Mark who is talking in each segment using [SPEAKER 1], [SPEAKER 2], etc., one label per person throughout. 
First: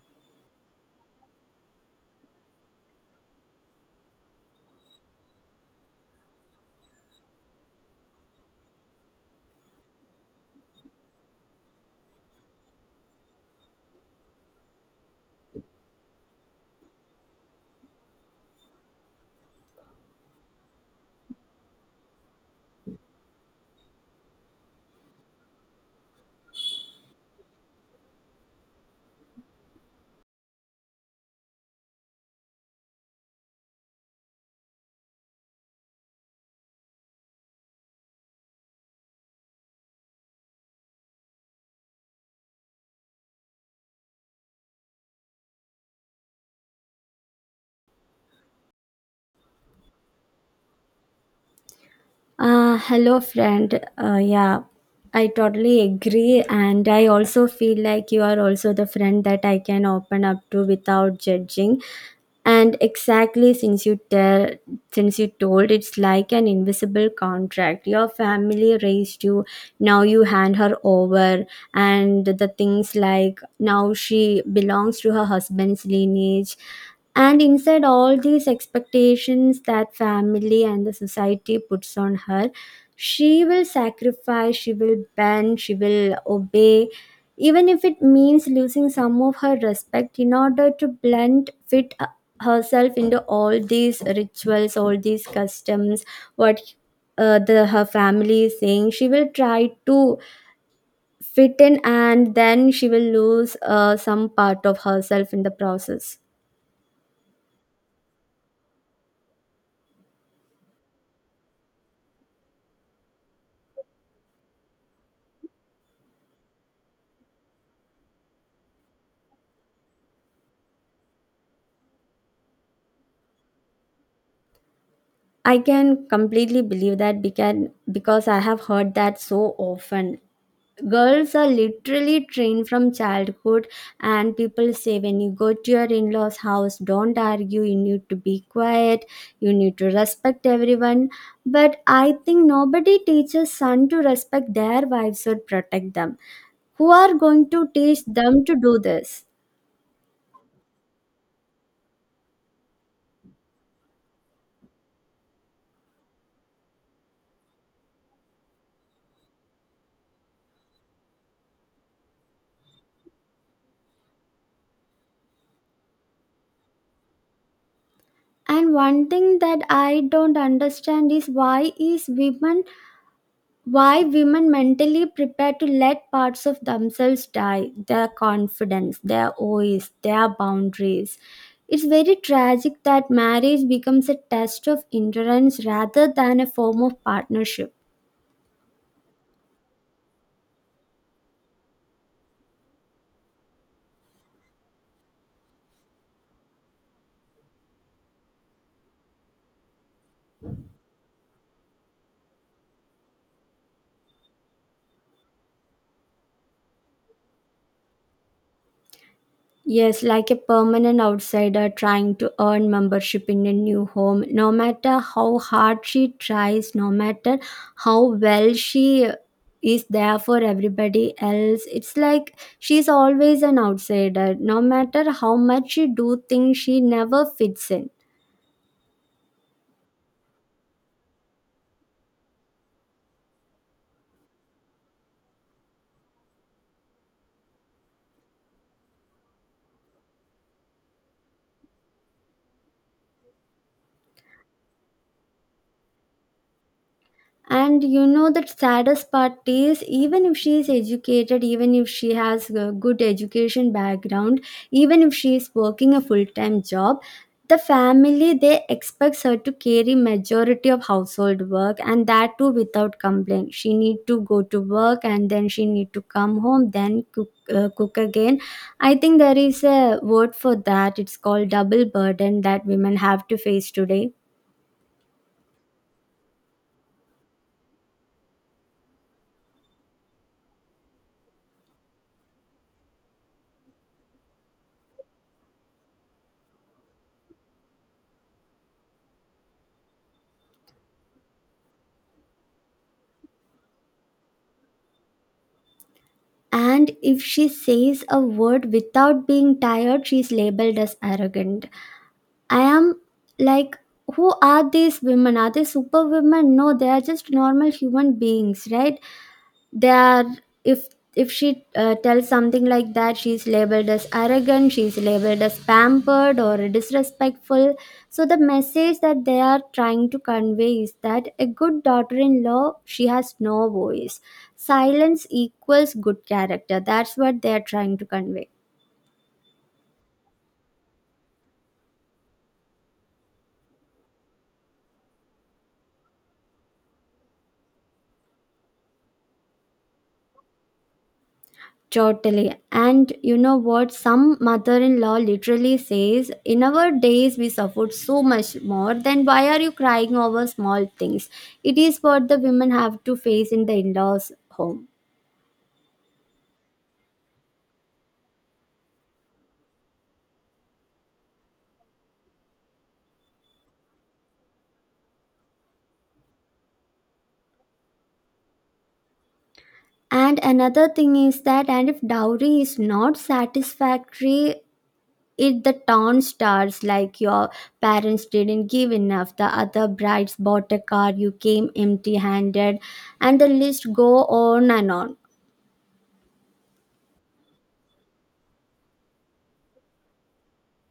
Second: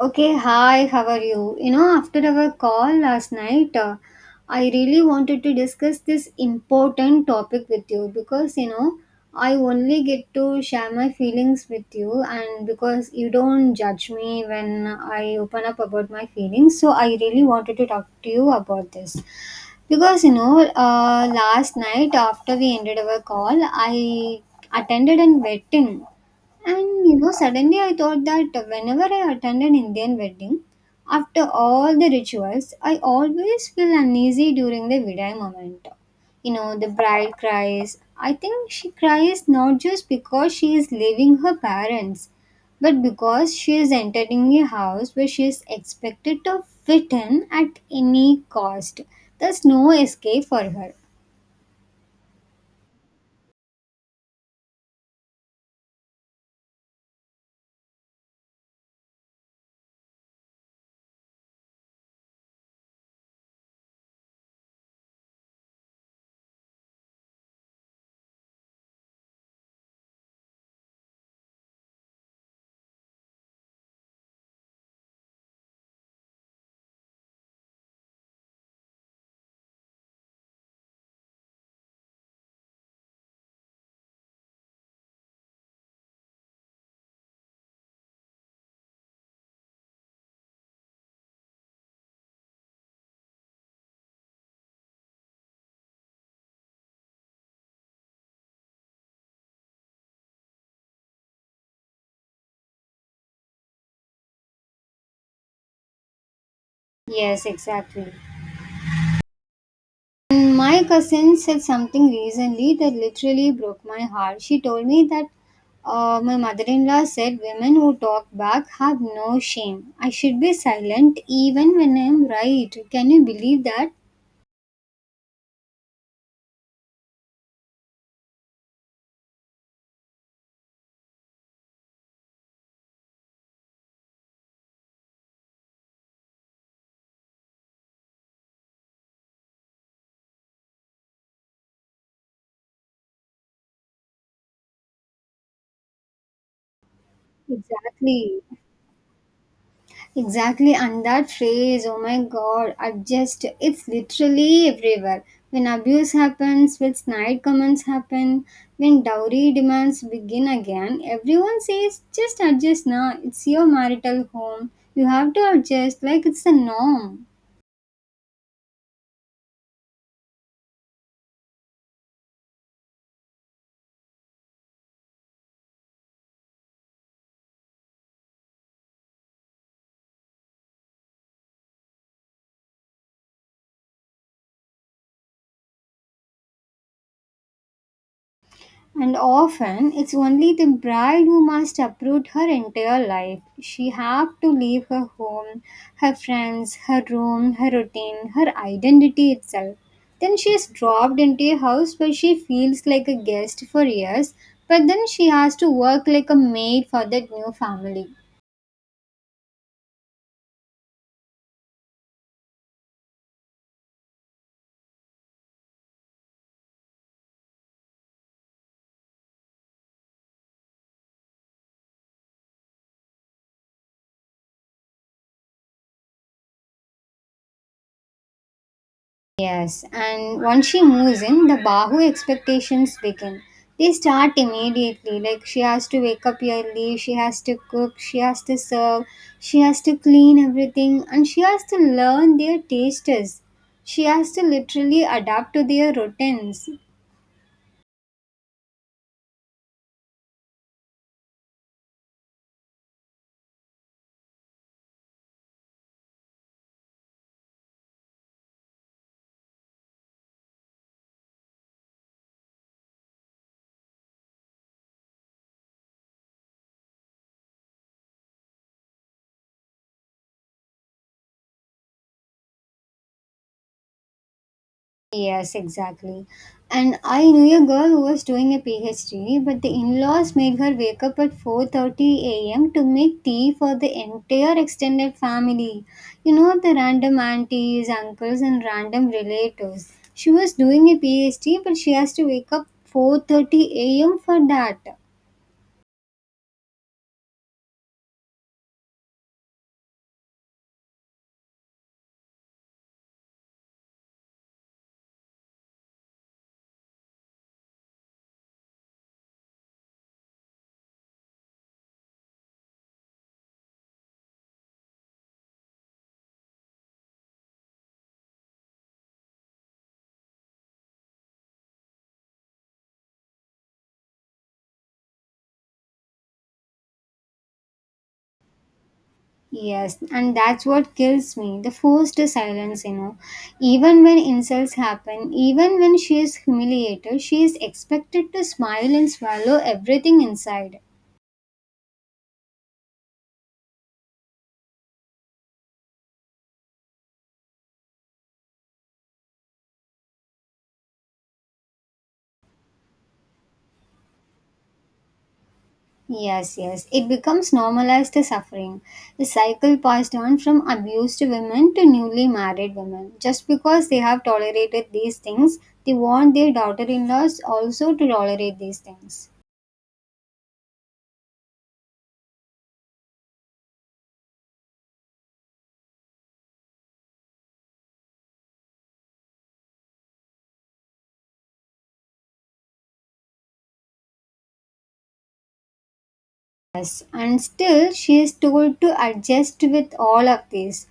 [SPEAKER 1] Okay, hi, how are you? You know, after our call last night, I really wanted to discuss this important topic with you because, you know, I only get to share my feelings with you, and because you don't judge me when I open up about my feelings, so I really wanted to talk to you about this. Because you know, last night after we ended our call, I attended an wedding, and you know, suddenly I thought that whenever I attend an Indian wedding, after all the rituals, I always feel uneasy during the vidai moment. You know, the bride cries. I think she cries not just because she is leaving her parents, but because she is entering a house where she is expected to fit in at any cost. There's no escape for her.
[SPEAKER 2] Hello, friend. Yeah, I totally agree. And I also feel like you are also the friend that I can open up to without judging. And since you told, it's like an invisible contract. Your family raised you. Now you hand her over, and the things like now she belongs to her husband's lineage and inside all these expectations that family and the society puts on her, she will sacrifice, she will bend, she will obey, even if it means losing some of her respect in order to blend fit herself into all these rituals, all these customs, what the her family is saying. She will try to fit in, and then she will lose some part of herself in the process.
[SPEAKER 1] Yes, exactly. And my cousin said something recently that literally broke my heart. She told me that my mother in law said women who talk back have no shame. I should be silent even when I am right. Can you believe that?
[SPEAKER 2] I can completely believe that because I have heard that so often. Girls are literally trained from childhood, and people say when you go to your in law's house, don't argue, you need to be quiet, you need to respect everyone. But I think nobody teaches son to respect their wives or protect them. Who are going to teach
[SPEAKER 1] Exactly.
[SPEAKER 2] them to do this?
[SPEAKER 1] Exactly, and that phrase, oh my god, adjust, it's literally everywhere. When abuse happens, when snide comments happen, when dowry demands begin again, everyone says, just adjust now, it's your marital home. You have to adjust like it's the norm.
[SPEAKER 2] And one thing that I don't understand is why is women why women mentally prepare to let parts of themselves die, their confidence, their voice, their boundaries. It's very tragic that marriage becomes a test of endurance rather than a form of partnership.
[SPEAKER 1] And often it's only the bride who must uproot her entire life. She have to leave her home, her friends, her room, her routine, her identity itself. Then she is dropped into a house where she feels like a guest for years, but then she has to work like a maid for that new family.
[SPEAKER 2] Yes, like a permanent outsider trying to earn membership in a new home. No matter how hard she tries, no matter how well she is there for everybody else, it's like she's always an outsider. No matter how much she do things, she never fits in.
[SPEAKER 1] Yes, and once she moves in, the Bahu expectations begin. They start immediately. Like she has to wake up early, she has to cook, she has to serve, she has to clean everything, and she has to learn their tastes. She has to literally adapt to their routines.
[SPEAKER 2] And you know that saddest part is even if she is educated, even if she has a good education background, even if she is working a full-time job, the family they expects her to carry majority of household work and that too without complaint. She need to go to work and then she need to come home, then cook again. I think there is a word for that. It's called double burden that women have to face today.
[SPEAKER 1] Yes, exactly. And I knew a girl who was doing a PhD, but the in-laws made her wake up at 4:30 a.m. to make tea for the entire extended family. You know, the random aunties, uncles and random relatives. She was doing a PhD, but she has to wake up 4:30 a.m. for that.
[SPEAKER 2] And if she says a word without being tired, she's labeled as arrogant. I am like, who are these women? Are they superwomen? No, they are just normal human beings, right? they are if if she tells something like that, she's labeled as arrogant, she's labeled as pampered or disrespectful. So the message that they are trying to convey is that a good daughter-in-law she has no voice. Silence equals good character. That's what they are trying to convey.
[SPEAKER 1] Yes, and that's what kills me. The forced silence, you know. Even when insults happen, even when she is humiliated, she is expected to smile and swallow everything inside.
[SPEAKER 2] Totally. And you know what? Some mother in law literally says, in our days, we suffered so much more. Then why are you crying over small things? It is what the women have to face in the in laws' home.
[SPEAKER 1] Yes, yes, it becomes normalized. The suffering. The cycle passed on from abused women to newly married women. Just because they have tolerated these things, they want their daughter in laws also to tolerate these things.
[SPEAKER 2] And another thing is that, and if dowry is not satisfactory, it the town starts like your parents didn't give enough. The other brides bought a car, you came empty handed, and the list go on and on.
[SPEAKER 1] Yes, and still she is told to adjust with all of this.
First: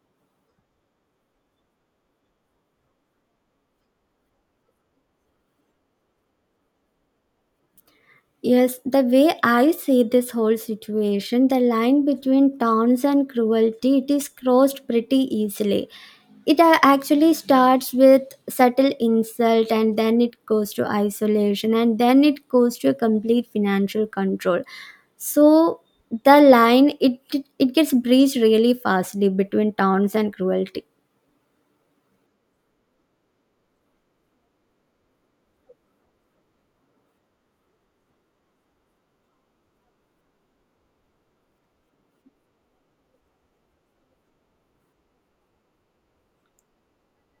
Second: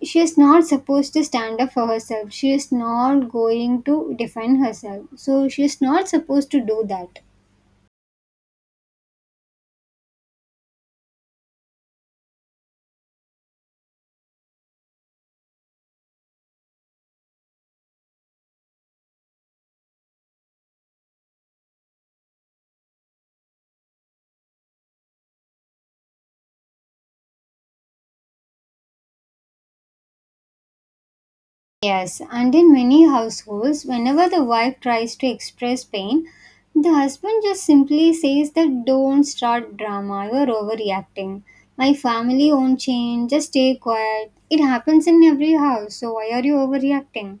[SPEAKER 1] She is not supposed to stand up for herself. She is not going to defend herself, so she is not supposed to do that.
[SPEAKER 2] Yes, the way I see this whole situation, the line between taunts and cruelty, it is crossed pretty easily. It actually starts with subtle insult, and then it goes to isolation, and then it goes to complete financial control. So the line it gets breached really fastly between taunts and cruelty.
[SPEAKER 1] Yes, and in many households whenever the wife tries to express pain, the husband just simply says that don't start drama, you're overreacting, my family won't change, just stay quiet. It happens in every house, so why are you overreacting?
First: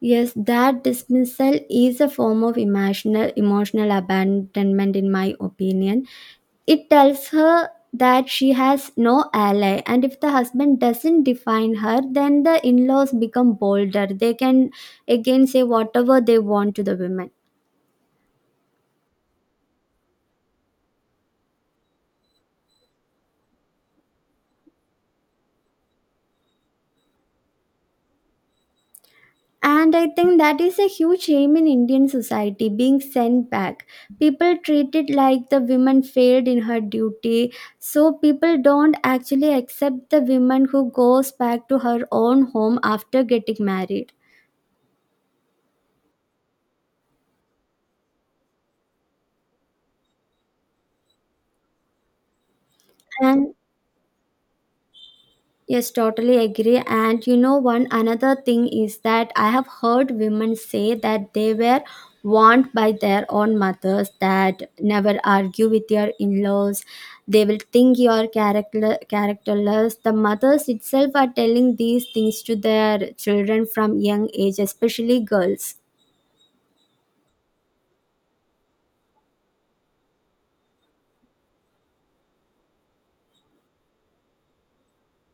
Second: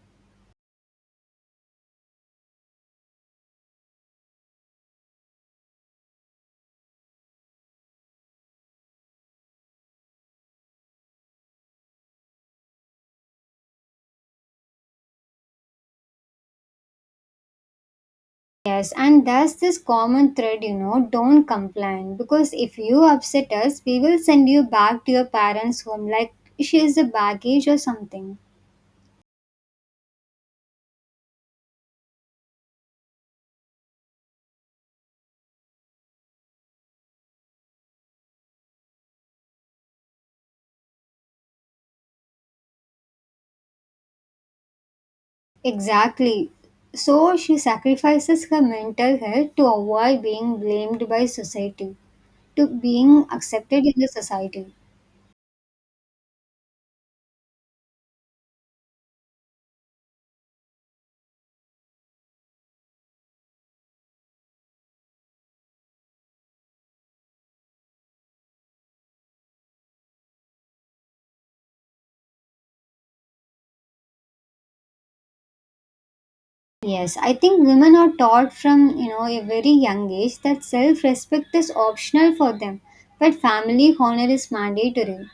[SPEAKER 2] Yes, that dismissal is a form of emotional abandonment in my opinion. It tells her that she has no ally, and if the husband doesn't define her then the in-laws become bolder. They can again say whatever they want to the women.
[SPEAKER 1] Yes, and that's this common thread, you know, don't complain because if you upset us, we will send you back to your parents' home like she is a baggage or something.
[SPEAKER 2] And I think that is a huge shame in Indian society being sent back. People treat it like the woman failed in her duty. So people don't actually accept the woman who goes back to her own home after getting married.
[SPEAKER 1] Exactly. So she sacrifices her mental health to avoid being blamed by society, to being
[SPEAKER 2] And
[SPEAKER 1] accepted in the society.
[SPEAKER 2] yes, totally agree. And you know, one another thing is that I have heard women say that they were warned by their own mothers that never argue with your in laws, they will think you are characterless. The mothers itself are telling these things to their children from young age, especially girls.
[SPEAKER 1] Yes, I think women are taught from you know a very young age that self-respect is optional for them, but family honor is mandatory.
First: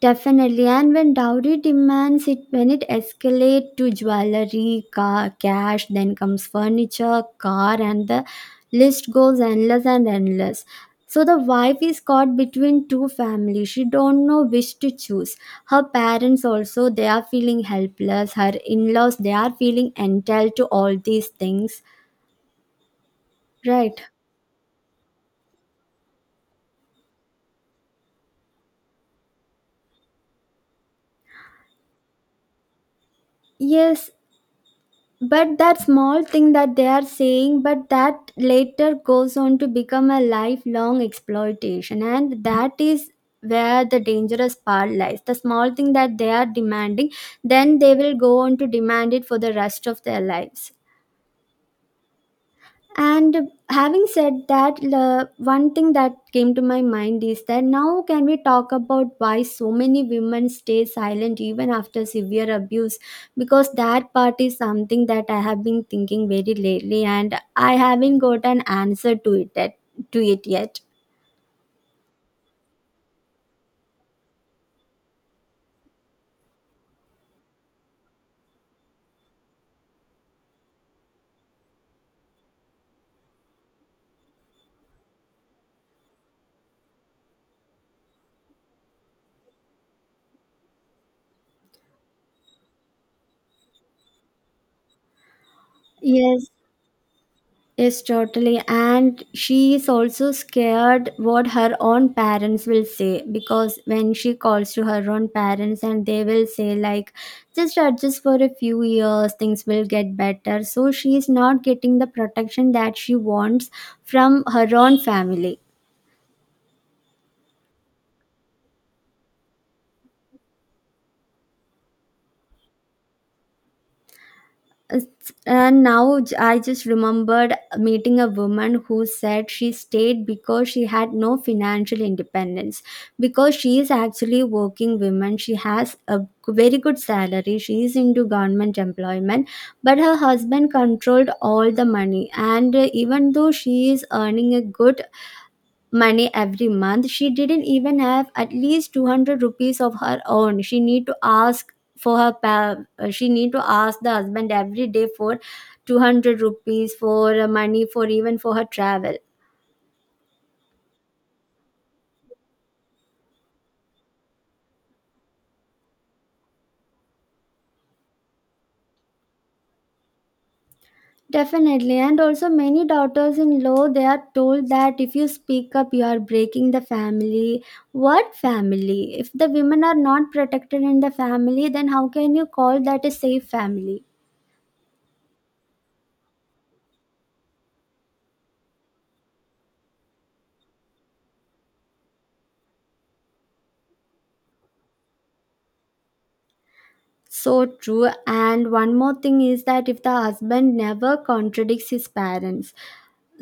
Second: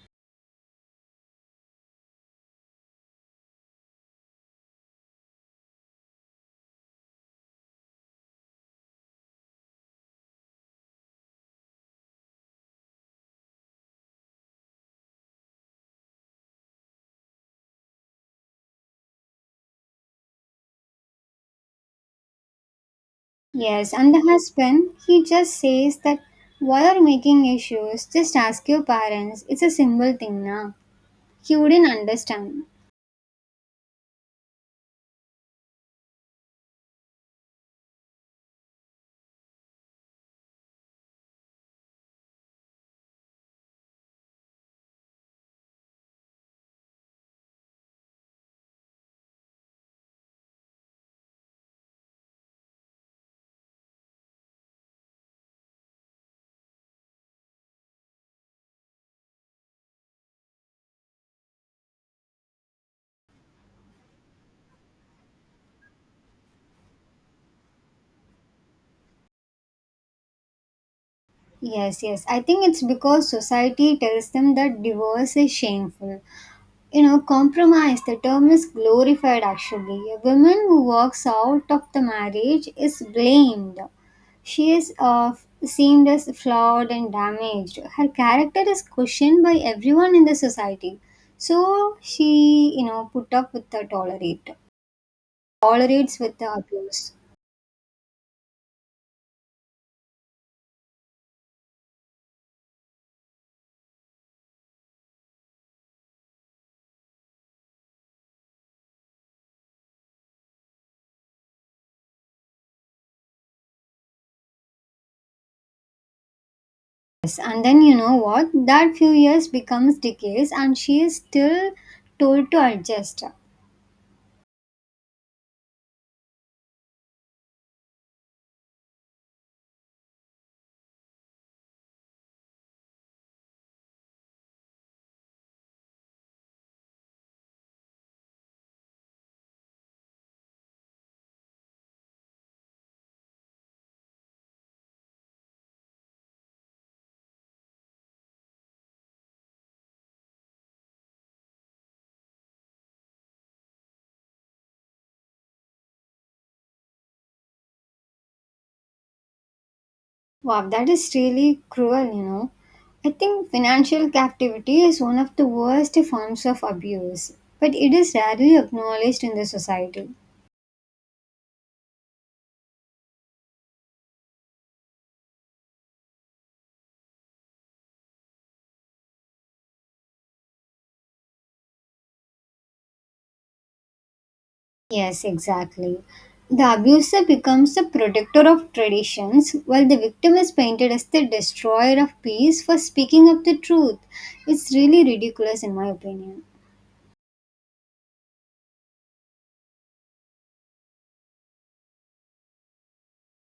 [SPEAKER 2] Definitely, and when dowry demands it, when it escalates to jewelry, car, cash, then comes furniture, car, and the list goes endless and endless. So the wife is caught between two families. She don't know which to choose. Her parents also they are feeling helpless. Her in-laws they are feeling entitled to all these things.
[SPEAKER 1] Yes,
[SPEAKER 2] Right.
[SPEAKER 1] and the husband, he just says that why are you making issues? Just ask your parents. It's a simple thing now. He wouldn't understand.
[SPEAKER 2] Yes, but that small thing that they are saying but that later goes on to become a lifelong exploitation, and that is where the dangerous part lies. The small thing that they are demanding, then they will go on to demand it for the rest of their lives. And having said that, one thing that came to my mind is that now can we talk about why so many women stay silent even after severe abuse? Because that part is something that I have been thinking very lately, and I haven't got an answer to it yet.
[SPEAKER 1] Yes, yes. I think it's because society tells them that divorce is shameful. You know, compromise, the term is glorified actually. A woman who walks out of the marriage is blamed. She is seemed as flawed and damaged. Her character is questioned by everyone in the society. So she, you know, put up with the tolerates with
[SPEAKER 2] Yes,
[SPEAKER 1] the abuse.
[SPEAKER 2] yes, totally. And she is also scared what her own parents will say because when she calls to her own parents, and they will say, like, just adjust for a few years, things will get better. So she is not getting the protection that she wants from her own family.
[SPEAKER 1] Yes, and then you know what? That few years becomes decades, and she is still told to adjust.
[SPEAKER 2] I just remembered meeting a woman who said she stayed because she had no financial independence, because she is actually working woman. She has a very good salary. She is into government employment, but her husband controlled all the money. And even though she is earning a good money every month, she didn't even have at least 200 rupees of her own. She need to ask for her she need to ask the husband every day for 200 rupees for money for even for her travel.
[SPEAKER 1] Wow, that is really cruel, you know. I think financial captivity is one of the worst forms of abuse, but it is rarely acknowledged in the society.
[SPEAKER 2] Definitely, and also many daughters in law they are told that if you speak up you are breaking the family. What family? If the women are not protected in the family, then how can you call that a safe family?
[SPEAKER 1] Yes, exactly. The abuser becomes the protector of traditions, while the victim is painted as the destroyer of peace for speaking up the truth. It's really ridiculous, in my opinion.
[SPEAKER 2] So true. And one more thing is that if the husband never contradicts his parents,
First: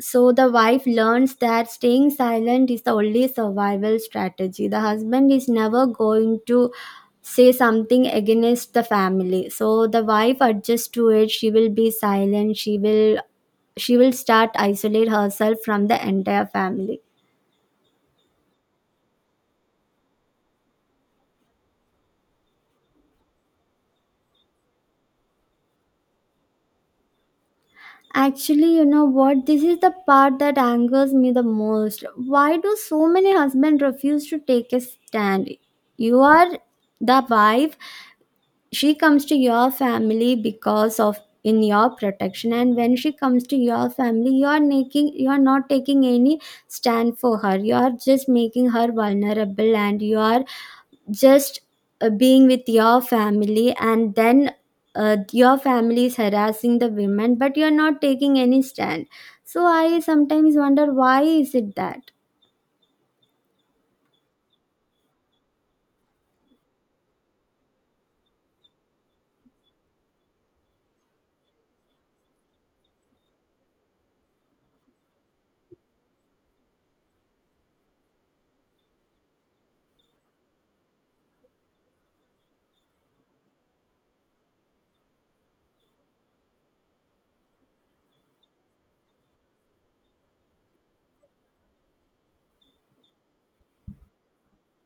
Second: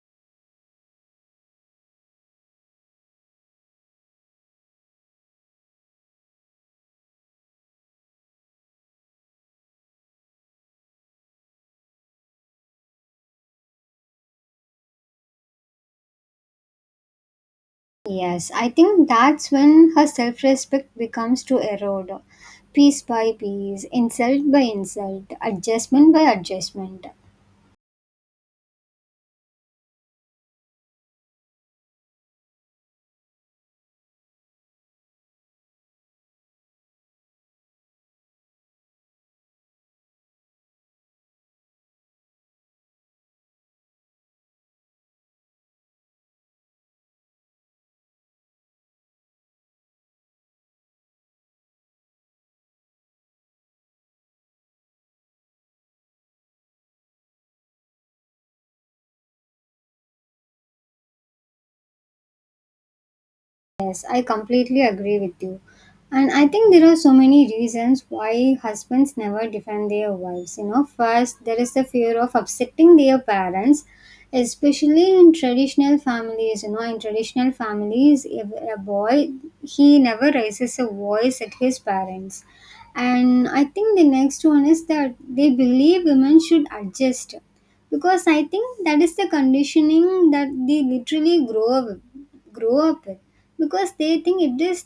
[SPEAKER 2] so the wife learns that staying silent is the only survival strategy. The husband is never going to say something against the family. So the wife adjusts to it. She will be silent. She will start isolate herself from the entire family.
[SPEAKER 1] Yes, I think that's when her self respect becomes to erode. Piece by piece, insult by insult, adjustment by adjustment.
[SPEAKER 2] Actually, you know what? This is the part that angers me the most. Why do so many husbands refuse to take a stand? You are the wife. She comes to your family because of in your protection, and when she comes to your family, you are not taking any stand for her. You are just making her vulnerable, and you are just being with your family, and then your family is harassing the women but you're not taking any stand. So I sometimes wonder why is it that.
[SPEAKER 1] Yes, I completely agree with you. And I think there are so many reasons why husbands never defend their wives. You know, first, there is the fear of upsetting their parents, especially in traditional families. You know, in traditional families, if a boy, he never raises a voice at his parents. And I think the next one is that they believe women should adjust because I think that is the conditioning that they literally grow up with because they think it is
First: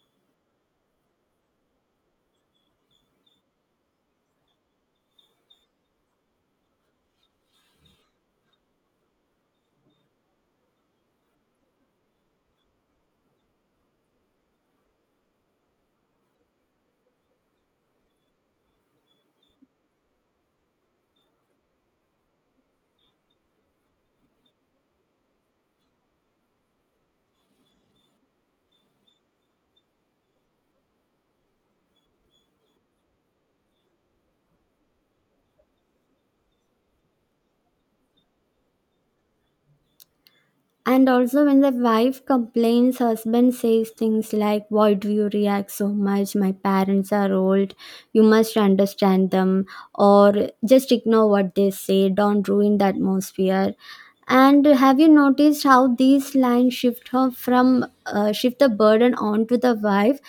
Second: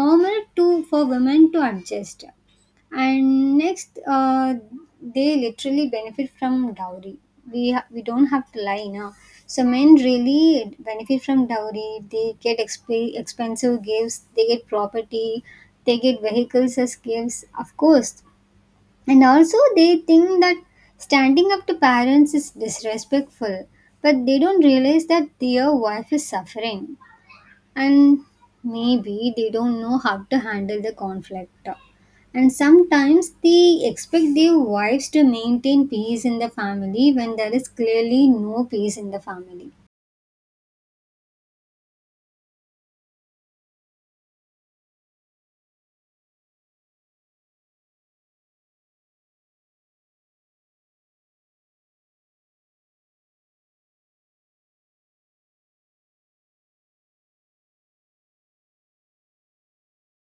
[SPEAKER 1] normal to for women to adjust. And next they literally benefit from dowry. We don't have to lie now, so men really benefit from dowry. They get expensive gifts, they get property, they get vehicles as gifts, of course. And also, they think that standing up to parents is disrespectful, but they don't realize that their wife is suffering. And maybe they don't know how to handle the conflict. And sometimes they expect their wives to maintain peace in the family when there is clearly no peace in the family.
[SPEAKER 2] And also when the wife complains, husband says things like, why do you react so much, my parents are old, you must understand them, or just ignore what they say, don't ruin the atmosphere. And have you noticed how these lines shift her from shift the burden onto the wife?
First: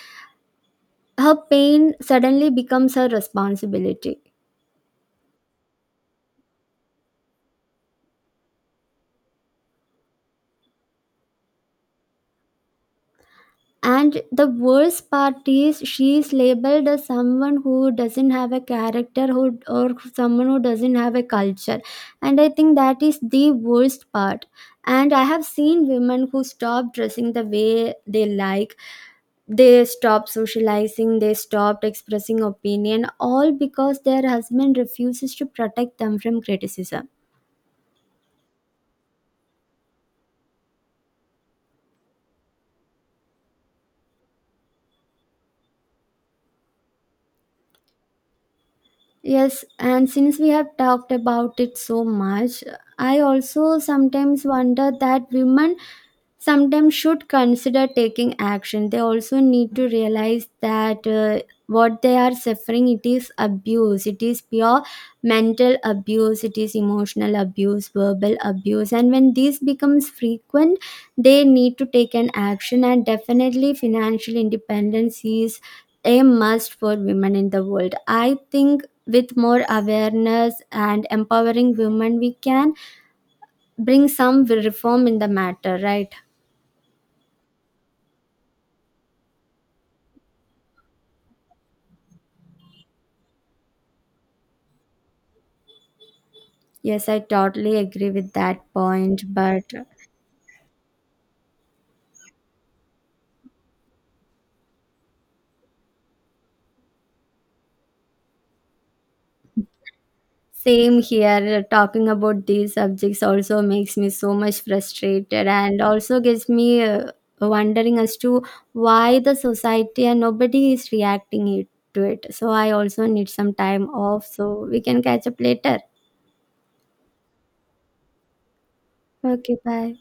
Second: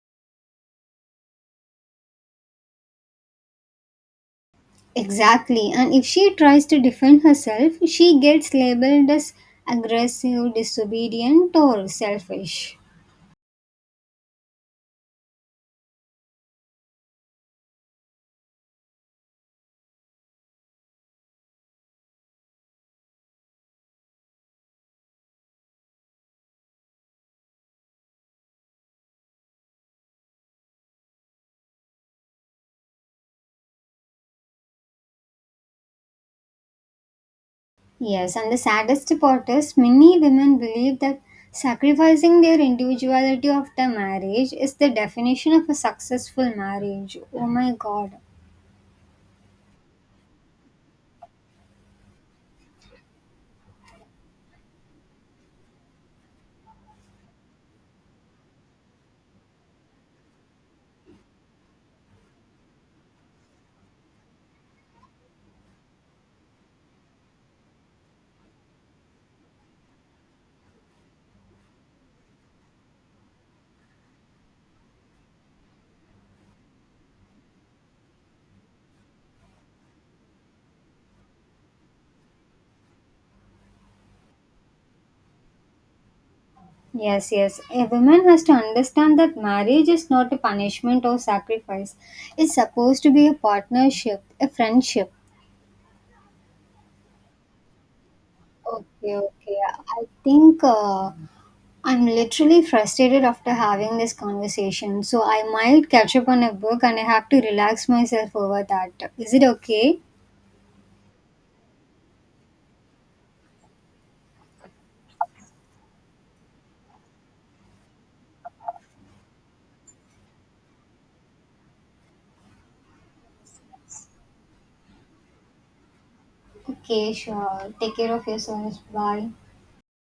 [SPEAKER 2] Her pain suddenly becomes her responsibility.
[SPEAKER 1] Exactly. And if she tries to defend herself, she gets labeled as aggressive, disobedient, or selfish.
[SPEAKER 2] And the worst part is she is labeled as someone who doesn't have a character who, or someone who doesn't have a culture. And I think that is the worst part. And I have seen women who stop dressing the way they like, they stopped socializing, they stopped expressing opinion, all because their husband refuses to protect them from criticism.
[SPEAKER 1] Yes, and the saddest part is many women believe that sacrificing their individuality after marriage is the definition of a successful marriage. Oh my god.
[SPEAKER 2] Yes, and since we have talked about it so much, I also sometimes wonder that women sometimes should consider taking action. They also need to realize that what they are suffering, it is abuse. It is pure mental abuse, it is emotional abuse, verbal abuse, and when this becomes frequent, they need to take an action. And definitely financial independence is a must for women in the world. I think with more awareness and empowering women, we can bring some reform in the matter, right?
[SPEAKER 1] Yes, yes. A woman has to understand that marriage is not a punishment or sacrifice. It's supposed to be a partnership, a friendship.
[SPEAKER 2] Yes, I totally agree with that
[SPEAKER 1] Okay,
[SPEAKER 2] point.
[SPEAKER 1] okay.
[SPEAKER 2] But
[SPEAKER 1] I think I'm literally frustrated after having this conversation, so I might catch up on a book and I have to relax myself over that. Is it okay?
[SPEAKER 2] same here, talking about these subjects also makes me so much frustrated, and also gets me wondering as to why the society and nobody is reacting to it. So I also need some time off so we can catch up later.
[SPEAKER 1] Okay, sure. Take care of yourself. Bye.
[SPEAKER 2] Okay, bye.